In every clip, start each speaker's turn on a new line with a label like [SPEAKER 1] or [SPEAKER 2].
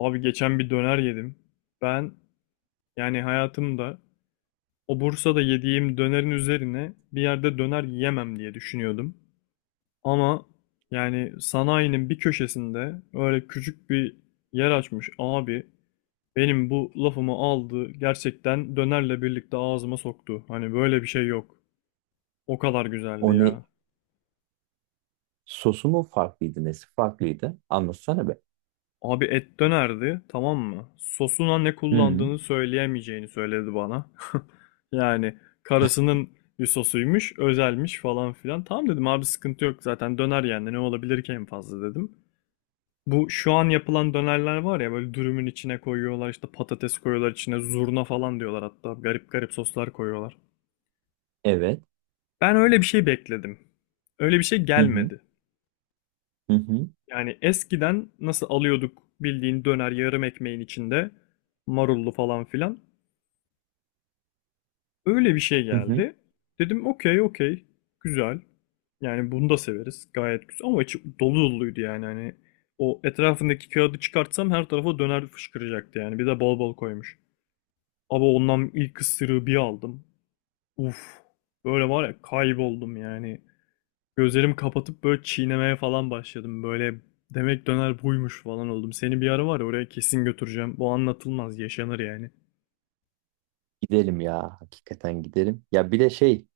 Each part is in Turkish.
[SPEAKER 1] Abi geçen bir döner yedim. Ben hayatımda o Bursa'da yediğim dönerin üzerine bir yerde döner yiyemem diye düşünüyordum. Ama sanayinin bir köşesinde öyle küçük bir yer açmış abi. Benim bu lafımı aldı gerçekten dönerle birlikte ağzıma soktu. Hani böyle bir şey yok. O kadar güzeldi
[SPEAKER 2] O ne
[SPEAKER 1] ya.
[SPEAKER 2] sosu mu farklıydı nesi farklıydı? Anlatsana be.
[SPEAKER 1] Abi et dönerdi, tamam mı? Sosuna ne
[SPEAKER 2] Hı,
[SPEAKER 1] kullandığını söyleyemeyeceğini söyledi bana. Yani karısının bir sosuymuş, özelmiş falan filan. Tamam dedim abi sıkıntı yok zaten döner yani ne olabilir ki en fazla dedim. Bu şu an yapılan dönerler var ya böyle dürümün içine koyuyorlar işte patates koyuyorlar içine zurna falan diyorlar hatta garip garip soslar koyuyorlar.
[SPEAKER 2] evet.
[SPEAKER 1] Ben öyle bir şey bekledim. Öyle bir şey
[SPEAKER 2] Hı hı.
[SPEAKER 1] gelmedi.
[SPEAKER 2] Hı hı.
[SPEAKER 1] Yani eskiden nasıl alıyorduk bildiğin döner yarım ekmeğin içinde marullu falan filan. Öyle bir şey
[SPEAKER 2] Hı hı.
[SPEAKER 1] geldi. Dedim okey okey güzel. Yani bunu da severiz. Gayet güzel ama içi dolu doluydu yani hani o etrafındaki kağıdı çıkartsam her tarafa döner fışkıracaktı yani. Bir de bol bol koymuş. Ama ondan ilk ısırığı bir aldım. Uf. Böyle var ya kayboldum yani. Gözlerimi kapatıp böyle çiğnemeye falan başladım. Böyle demek döner buymuş falan oldum. Seni bir ara var ya oraya kesin götüreceğim. Bu anlatılmaz, yaşanır yani.
[SPEAKER 2] Gidelim ya. Hakikaten gidelim. Ya bir de şey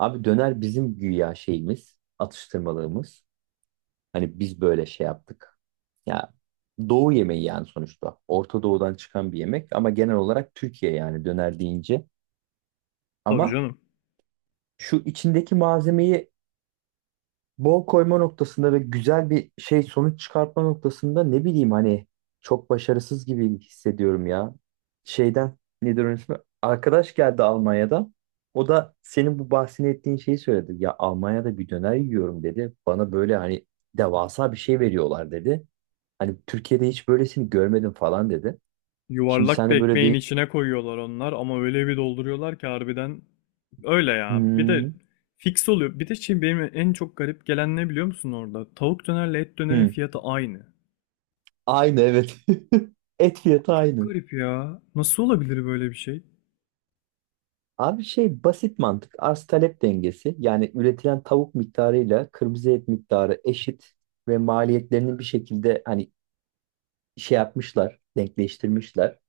[SPEAKER 2] abi döner bizim güya şeyimiz, atıştırmalığımız. Hani biz böyle şey yaptık. Ya Doğu yemeği yani sonuçta. Orta Doğu'dan çıkan bir yemek ama genel olarak Türkiye yani döner deyince.
[SPEAKER 1] Tabii
[SPEAKER 2] Ama
[SPEAKER 1] canım.
[SPEAKER 2] şu içindeki malzemeyi bol koyma noktasında ve güzel bir şey sonuç çıkartma noktasında ne bileyim hani çok başarısız gibi hissediyorum ya. Şeyden nedir onun ismi? Arkadaş geldi Almanya'dan. O da senin bu bahsini ettiğin şeyi söyledi. Ya Almanya'da bir döner yiyorum dedi. Bana böyle hani devasa bir şey veriyorlar dedi. Hani Türkiye'de hiç böylesini görmedim falan dedi. Şimdi
[SPEAKER 1] Yuvarlak
[SPEAKER 2] sen
[SPEAKER 1] bir
[SPEAKER 2] de böyle
[SPEAKER 1] ekmeğin
[SPEAKER 2] değil.
[SPEAKER 1] içine koyuyorlar onlar ama öyle bir dolduruyorlar ki harbiden öyle ya. Bir de
[SPEAKER 2] Hmm,
[SPEAKER 1] fix oluyor. Bir de şey benim en çok garip gelen ne biliyor musun orada? Tavuk dönerle et dönerin
[SPEAKER 2] hmm.
[SPEAKER 1] fiyatı aynı.
[SPEAKER 2] Aynı, evet. Et fiyatı
[SPEAKER 1] Çok
[SPEAKER 2] aynı.
[SPEAKER 1] garip ya. Nasıl olabilir böyle bir şey?
[SPEAKER 2] Abi şey basit mantık. Arz talep dengesi. Yani üretilen tavuk miktarıyla kırmızı et miktarı eşit ve maliyetlerini bir şekilde hani şey yapmışlar, denkleştirmişler.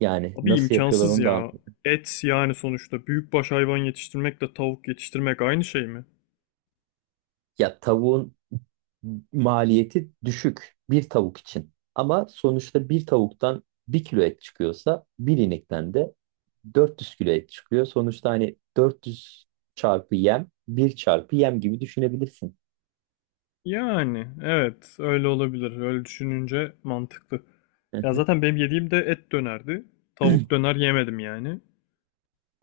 [SPEAKER 2] Yani
[SPEAKER 1] Abi
[SPEAKER 2] nasıl yapıyorlar
[SPEAKER 1] imkansız
[SPEAKER 2] onu da
[SPEAKER 1] ya.
[SPEAKER 2] anlamadım.
[SPEAKER 1] Et yani sonuçta büyükbaş hayvan yetiştirmekle tavuk yetiştirmek aynı şey mi?
[SPEAKER 2] Ya tavuğun maliyeti düşük bir tavuk için. Ama sonuçta bir tavuktan bir kilo et çıkıyorsa bir inekten de 400 kilo et çıkıyor. Sonuçta hani 400 çarpı yem, bir çarpı yem gibi düşünebilirsin.
[SPEAKER 1] Yani evet öyle olabilir. Öyle düşününce mantıklı.
[SPEAKER 2] Hı
[SPEAKER 1] Ya
[SPEAKER 2] hı.
[SPEAKER 1] zaten benim yediğim de et dönerdi. Tavuk döner yemedim yani.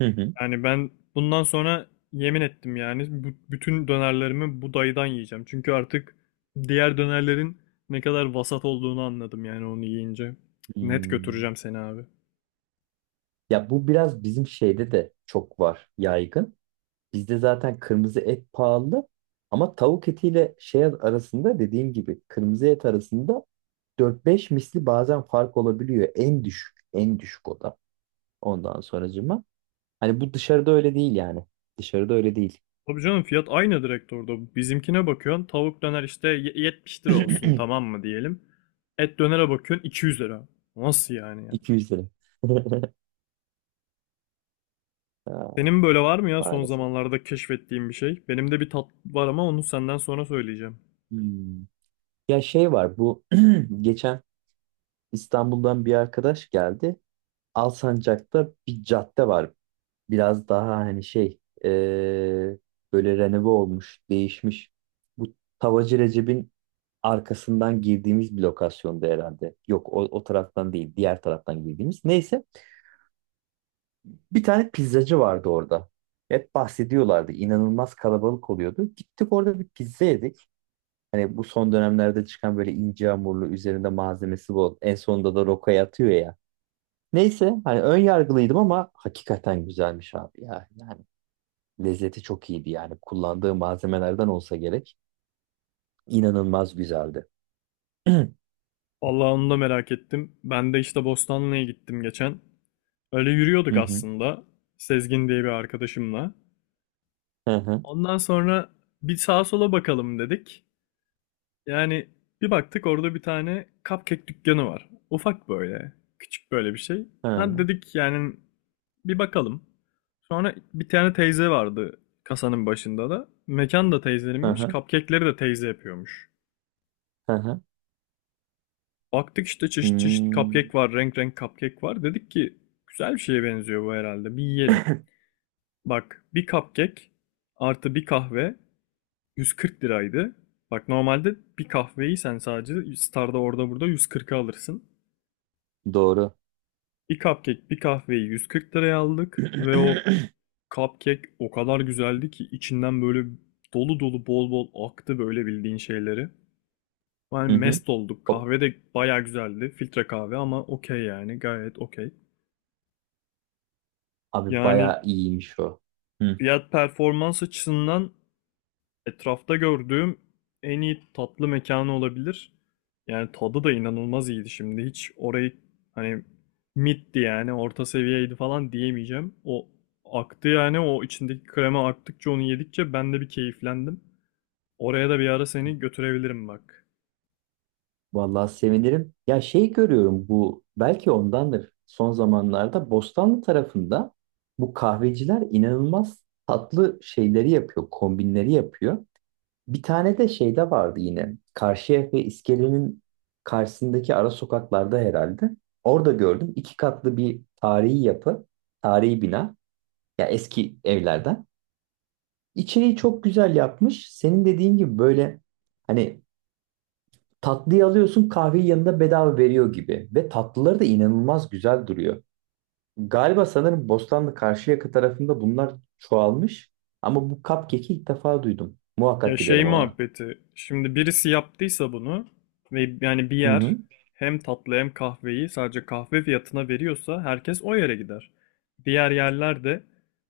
[SPEAKER 2] Hı hı.
[SPEAKER 1] Yani ben bundan sonra yemin ettim yani bütün dönerlerimi bu dayıdan yiyeceğim. Çünkü artık diğer dönerlerin ne kadar vasat olduğunu anladım yani onu yiyince. Net
[SPEAKER 2] Hmm.
[SPEAKER 1] götüreceğim seni abi.
[SPEAKER 2] Ya bu biraz bizim şeyde de çok var, yaygın. Bizde zaten kırmızı et pahalı ama tavuk etiyle şey arasında, dediğim gibi kırmızı et arasında dört beş misli bazen fark olabiliyor. En düşük, en düşük o da. Ondan sonracığıma. Hani bu dışarıda öyle değil yani. Dışarıda öyle değil.
[SPEAKER 1] Tabii canım fiyat aynı direkt orada. Bizimkine bakıyorsun tavuk döner işte 70 lira olsun tamam mı diyelim. Et dönere bakıyorsun 200 lira. Nasıl yani ya?
[SPEAKER 2] 200 lira. Aa,
[SPEAKER 1] Senin böyle var mı ya son
[SPEAKER 2] maalesef.
[SPEAKER 1] zamanlarda keşfettiğin bir şey? Benim de bir tat var ama onu senden sonra söyleyeceğim.
[SPEAKER 2] Hmm. Ya şey var, bu geçen İstanbul'dan bir arkadaş geldi. Alsancak'ta bir cadde var, biraz daha hani şey böyle renove olmuş, değişmiş. Bu Tavacı Recep'in arkasından girdiğimiz bir lokasyonda herhalde. Yok o, o taraftan değil, diğer taraftan girdiğimiz. Neyse bir tane pizzacı vardı orada. Hep bahsediyorlardı. İnanılmaz kalabalık oluyordu. Gittik, orada bir pizza yedik. Hani bu son dönemlerde çıkan böyle ince hamurlu, üzerinde malzemesi bol. En sonunda da rokaya atıyor ya. Neyse, hani ön yargılıydım ama hakikaten güzelmiş abi ya. Yani lezzeti çok iyiydi yani. Kullandığı malzemelerden olsa gerek. İnanılmaz güzeldi. Hı
[SPEAKER 1] Vallahi onu da merak ettim. Ben de işte Bostanlı'ya gittim geçen. Öyle yürüyorduk
[SPEAKER 2] hı.
[SPEAKER 1] aslında. Sezgin diye bir arkadaşımla.
[SPEAKER 2] Hı hı.
[SPEAKER 1] Ondan sonra bir sağa sola bakalım dedik. Yani bir baktık orada bir tane cupcake dükkanı var. Ufak böyle. Küçük böyle bir şey.
[SPEAKER 2] Hı
[SPEAKER 1] Hadi
[SPEAKER 2] hı.
[SPEAKER 1] dedik yani bir bakalım. Sonra bir tane teyze vardı kasanın başında da. Mekan da
[SPEAKER 2] Hı
[SPEAKER 1] teyzeninmiş.
[SPEAKER 2] hı.
[SPEAKER 1] Cupcake'leri de teyze yapıyormuş.
[SPEAKER 2] Hı hı.
[SPEAKER 1] Baktık işte çeşit çeşit
[SPEAKER 2] Hmm.
[SPEAKER 1] cupcake var. Renk renk cupcake var. Dedik ki güzel bir şeye benziyor bu herhalde. Bir yiyelim. Bak bir cupcake artı bir kahve 140 liraydı. Bak normalde bir kahveyi sen sadece Star'da orada burada 140'a alırsın.
[SPEAKER 2] Doğru.
[SPEAKER 1] Bir cupcake, bir kahveyi 140 liraya aldık ve o cupcake o kadar güzeldi ki içinden böyle dolu dolu bol bol aktı böyle bildiğin şeyleri. Yani
[SPEAKER 2] Hı hı.
[SPEAKER 1] mest olduk.
[SPEAKER 2] Hop.
[SPEAKER 1] Kahve de baya güzeldi. Filtre kahve ama okey yani gayet okey.
[SPEAKER 2] Abi
[SPEAKER 1] Yani
[SPEAKER 2] bayağı iyiymiş o. Hı.
[SPEAKER 1] fiyat performans açısından etrafta gördüğüm en iyi tatlı mekanı olabilir. Yani tadı da inanılmaz iyiydi şimdi. Hiç orayı hani middi yani orta seviyeydi falan diyemeyeceğim. O aktı yani o içindeki krema aktıkça onu yedikçe ben de bir keyiflendim. Oraya da bir ara seni götürebilirim bak.
[SPEAKER 2] Vallahi sevinirim. Ya şey görüyorum, bu belki ondandır. Son zamanlarda Bostanlı tarafında bu kahveciler inanılmaz tatlı şeyleri yapıyor, kombinleri yapıyor. Bir tane de şeyde vardı yine. Karşıyaka iskelenin karşısındaki ara sokaklarda herhalde. Orada gördüm. İki katlı bir tarihi yapı, tarihi bina. Ya eski evlerden. İçeriği çok güzel yapmış. Senin dediğin gibi böyle hani tatlıyı alıyorsun, kahveyi yanında bedava veriyor gibi. Ve tatlıları da inanılmaz güzel duruyor. Galiba, sanırım Bostanlı Karşıyaka tarafında bunlar çoğalmış. Ama bu cupcake'i ilk defa duydum.
[SPEAKER 1] Ya
[SPEAKER 2] Muhakkak
[SPEAKER 1] şey
[SPEAKER 2] gidelim ona.
[SPEAKER 1] muhabbeti. Şimdi birisi yaptıysa bunu ve yani bir
[SPEAKER 2] Hı
[SPEAKER 1] yer
[SPEAKER 2] hı.
[SPEAKER 1] hem tatlı hem kahveyi sadece kahve fiyatına veriyorsa herkes o yere gider. Diğer yerler de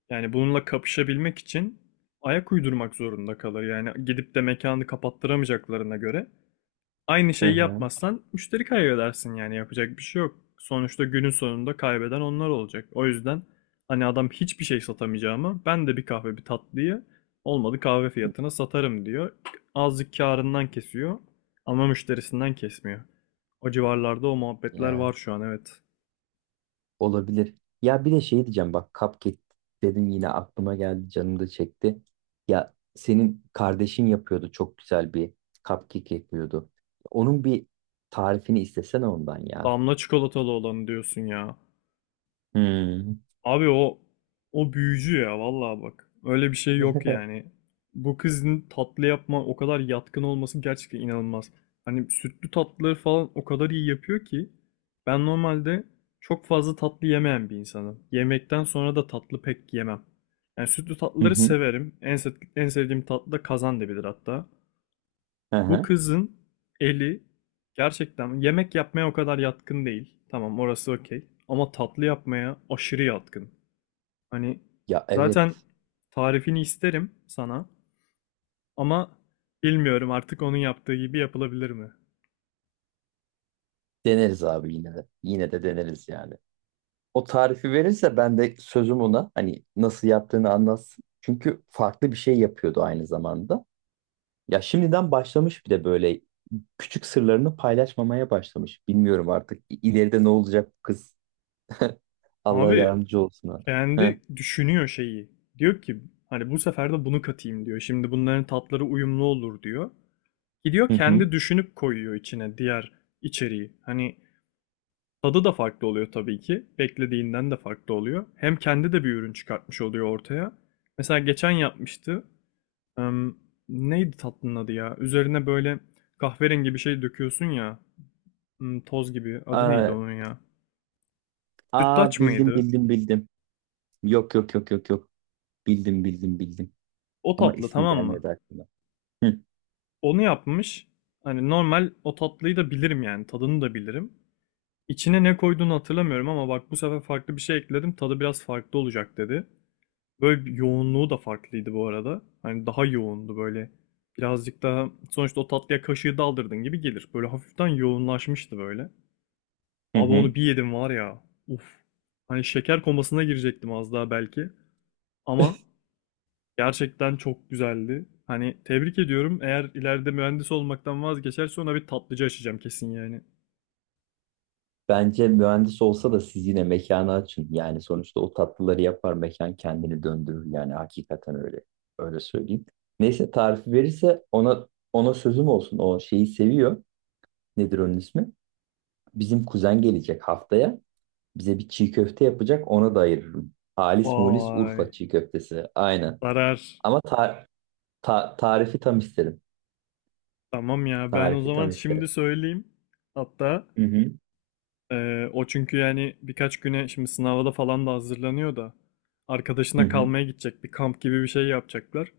[SPEAKER 1] yani bununla kapışabilmek için ayak uydurmak zorunda kalır. Yani gidip de mekanı kapattıramayacaklarına göre aynı
[SPEAKER 2] Hı
[SPEAKER 1] şeyi
[SPEAKER 2] hı.
[SPEAKER 1] yapmazsan müşteri kaybedersin yani yapacak bir şey yok. Sonuçta günün sonunda kaybeden onlar olacak. O yüzden hani adam hiçbir şey satamayacağıma ben de bir kahve bir tatlıyı olmadı kahve fiyatına satarım diyor. Azıcık karından kesiyor ama müşterisinden kesmiyor. O civarlarda o muhabbetler
[SPEAKER 2] Ya.
[SPEAKER 1] var şu an evet.
[SPEAKER 2] Olabilir. Ya bir de şey diyeceğim bak, cupcake dedin yine aklıma geldi, canım da çekti. Ya senin kardeşin yapıyordu, çok güzel bir cupcake yapıyordu. Onun bir tarifini istesene ondan ya.
[SPEAKER 1] Damla çikolatalı olanı diyorsun ya.
[SPEAKER 2] Hmm.
[SPEAKER 1] Abi o büyücü ya vallahi bak. Öyle bir şey yok yani. Bu kızın tatlı yapma o kadar yatkın olması gerçekten inanılmaz. Hani sütlü tatlıları falan o kadar iyi yapıyor ki ben normalde çok fazla tatlı yemeyen bir insanım. Yemekten sonra da tatlı pek yemem. Yani sütlü
[SPEAKER 2] Hı
[SPEAKER 1] tatlıları
[SPEAKER 2] hı.
[SPEAKER 1] severim. En sevdiğim tatlı da kazandibidir hatta.
[SPEAKER 2] Hı
[SPEAKER 1] Bu
[SPEAKER 2] hı.
[SPEAKER 1] kızın eli gerçekten yemek yapmaya o kadar yatkın değil. Tamam orası okey. Ama tatlı yapmaya aşırı yatkın. Hani
[SPEAKER 2] Ya evet,
[SPEAKER 1] zaten tarifini isterim sana ama bilmiyorum artık onun yaptığı gibi yapılabilir mi?
[SPEAKER 2] deneriz abi yine de. Yine de deneriz yani. O tarifi verirse ben de sözüm ona hani nasıl yaptığını anlatsın. Çünkü farklı bir şey yapıyordu aynı zamanda. Ya şimdiden başlamış bir de böyle küçük sırlarını paylaşmamaya başlamış. Bilmiyorum artık ileride ne olacak bu kız. Allah
[SPEAKER 1] Abi
[SPEAKER 2] yardımcı olsun. Ha. Hı
[SPEAKER 1] kendi düşünüyor şeyi. Diyor ki hani bu sefer de bunu katayım diyor. Şimdi bunların tatları uyumlu olur diyor. Gidiyor
[SPEAKER 2] hı. Hı.
[SPEAKER 1] kendi düşünüp koyuyor içine diğer içeriği. Hani tadı da farklı oluyor tabii ki. Beklediğinden de farklı oluyor. Hem kendi de bir ürün çıkartmış oluyor ortaya. Mesela geçen yapmıştı. Em, Neydi tatlının adı ya? Üzerine böyle kahverengi bir şey döküyorsun ya. Hmm, toz gibi. Adı neydi
[SPEAKER 2] Aa,
[SPEAKER 1] onun ya?
[SPEAKER 2] aa,
[SPEAKER 1] Sütlaç
[SPEAKER 2] bildim
[SPEAKER 1] mıydı?
[SPEAKER 2] bildim bildim. Yok. Bildim.
[SPEAKER 1] O
[SPEAKER 2] Ama
[SPEAKER 1] tatlı
[SPEAKER 2] ismi
[SPEAKER 1] tamam mı?
[SPEAKER 2] gelmedi aklıma. Hı
[SPEAKER 1] Onu yapmış. Hani normal o tatlıyı da bilirim yani. Tadını da bilirim. İçine ne koyduğunu hatırlamıyorum ama bak bu sefer farklı bir şey ekledim. Tadı biraz farklı olacak dedi. Böyle bir yoğunluğu da farklıydı bu arada. Hani daha yoğundu böyle. Birazcık daha sonuçta o tatlıya kaşığı daldırdın gibi gelir. Böyle hafiften yoğunlaşmıştı böyle.
[SPEAKER 2] hı.
[SPEAKER 1] Abi
[SPEAKER 2] Hı.
[SPEAKER 1] onu bir yedim var ya. Uf. Hani şeker komasına girecektim az daha belki. Ama gerçekten çok güzeldi. Hani tebrik ediyorum. Eğer ileride mühendis olmaktan vazgeçerse ona bir tatlıcı açacağım kesin yani.
[SPEAKER 2] Bence mühendis olsa da siz yine mekanı açın. Yani sonuçta o tatlıları yapar, mekan kendini döndürür. Yani hakikaten öyle. Öyle söyleyeyim. Neyse, tarifi verirse ona, ona sözüm olsun. O şeyi seviyor. Nedir onun ismi? Bizim kuzen gelecek haftaya. Bize bir çiğ köfte yapacak. Ona da ayırırım. Halis mulis
[SPEAKER 1] Vay.
[SPEAKER 2] Urfa çiğ köftesi. Aynen.
[SPEAKER 1] Zarar.
[SPEAKER 2] Ama tarifi tam isterim.
[SPEAKER 1] Tamam ya ben o
[SPEAKER 2] Tarifi
[SPEAKER 1] zaman
[SPEAKER 2] tam
[SPEAKER 1] şimdi
[SPEAKER 2] isterim.
[SPEAKER 1] söyleyeyim. Hatta
[SPEAKER 2] Hı hı.
[SPEAKER 1] O çünkü yani birkaç güne şimdi sınava da falan da hazırlanıyor da
[SPEAKER 2] Hı
[SPEAKER 1] arkadaşına
[SPEAKER 2] hı.
[SPEAKER 1] kalmaya gidecek bir kamp gibi bir şey yapacaklar.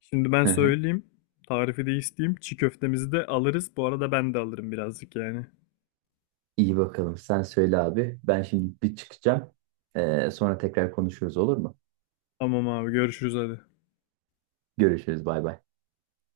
[SPEAKER 1] Şimdi ben
[SPEAKER 2] Hı hı.
[SPEAKER 1] söyleyeyim tarifi de isteyeyim çiğ köftemizi de alırız bu arada ben de alırım birazcık yani.
[SPEAKER 2] İyi bakalım. Sen söyle abi. Ben şimdi bir çıkacağım. Sonra tekrar konuşuruz, olur mu?
[SPEAKER 1] Tamam abi görüşürüz hadi.
[SPEAKER 2] Görüşürüz. Bay bay.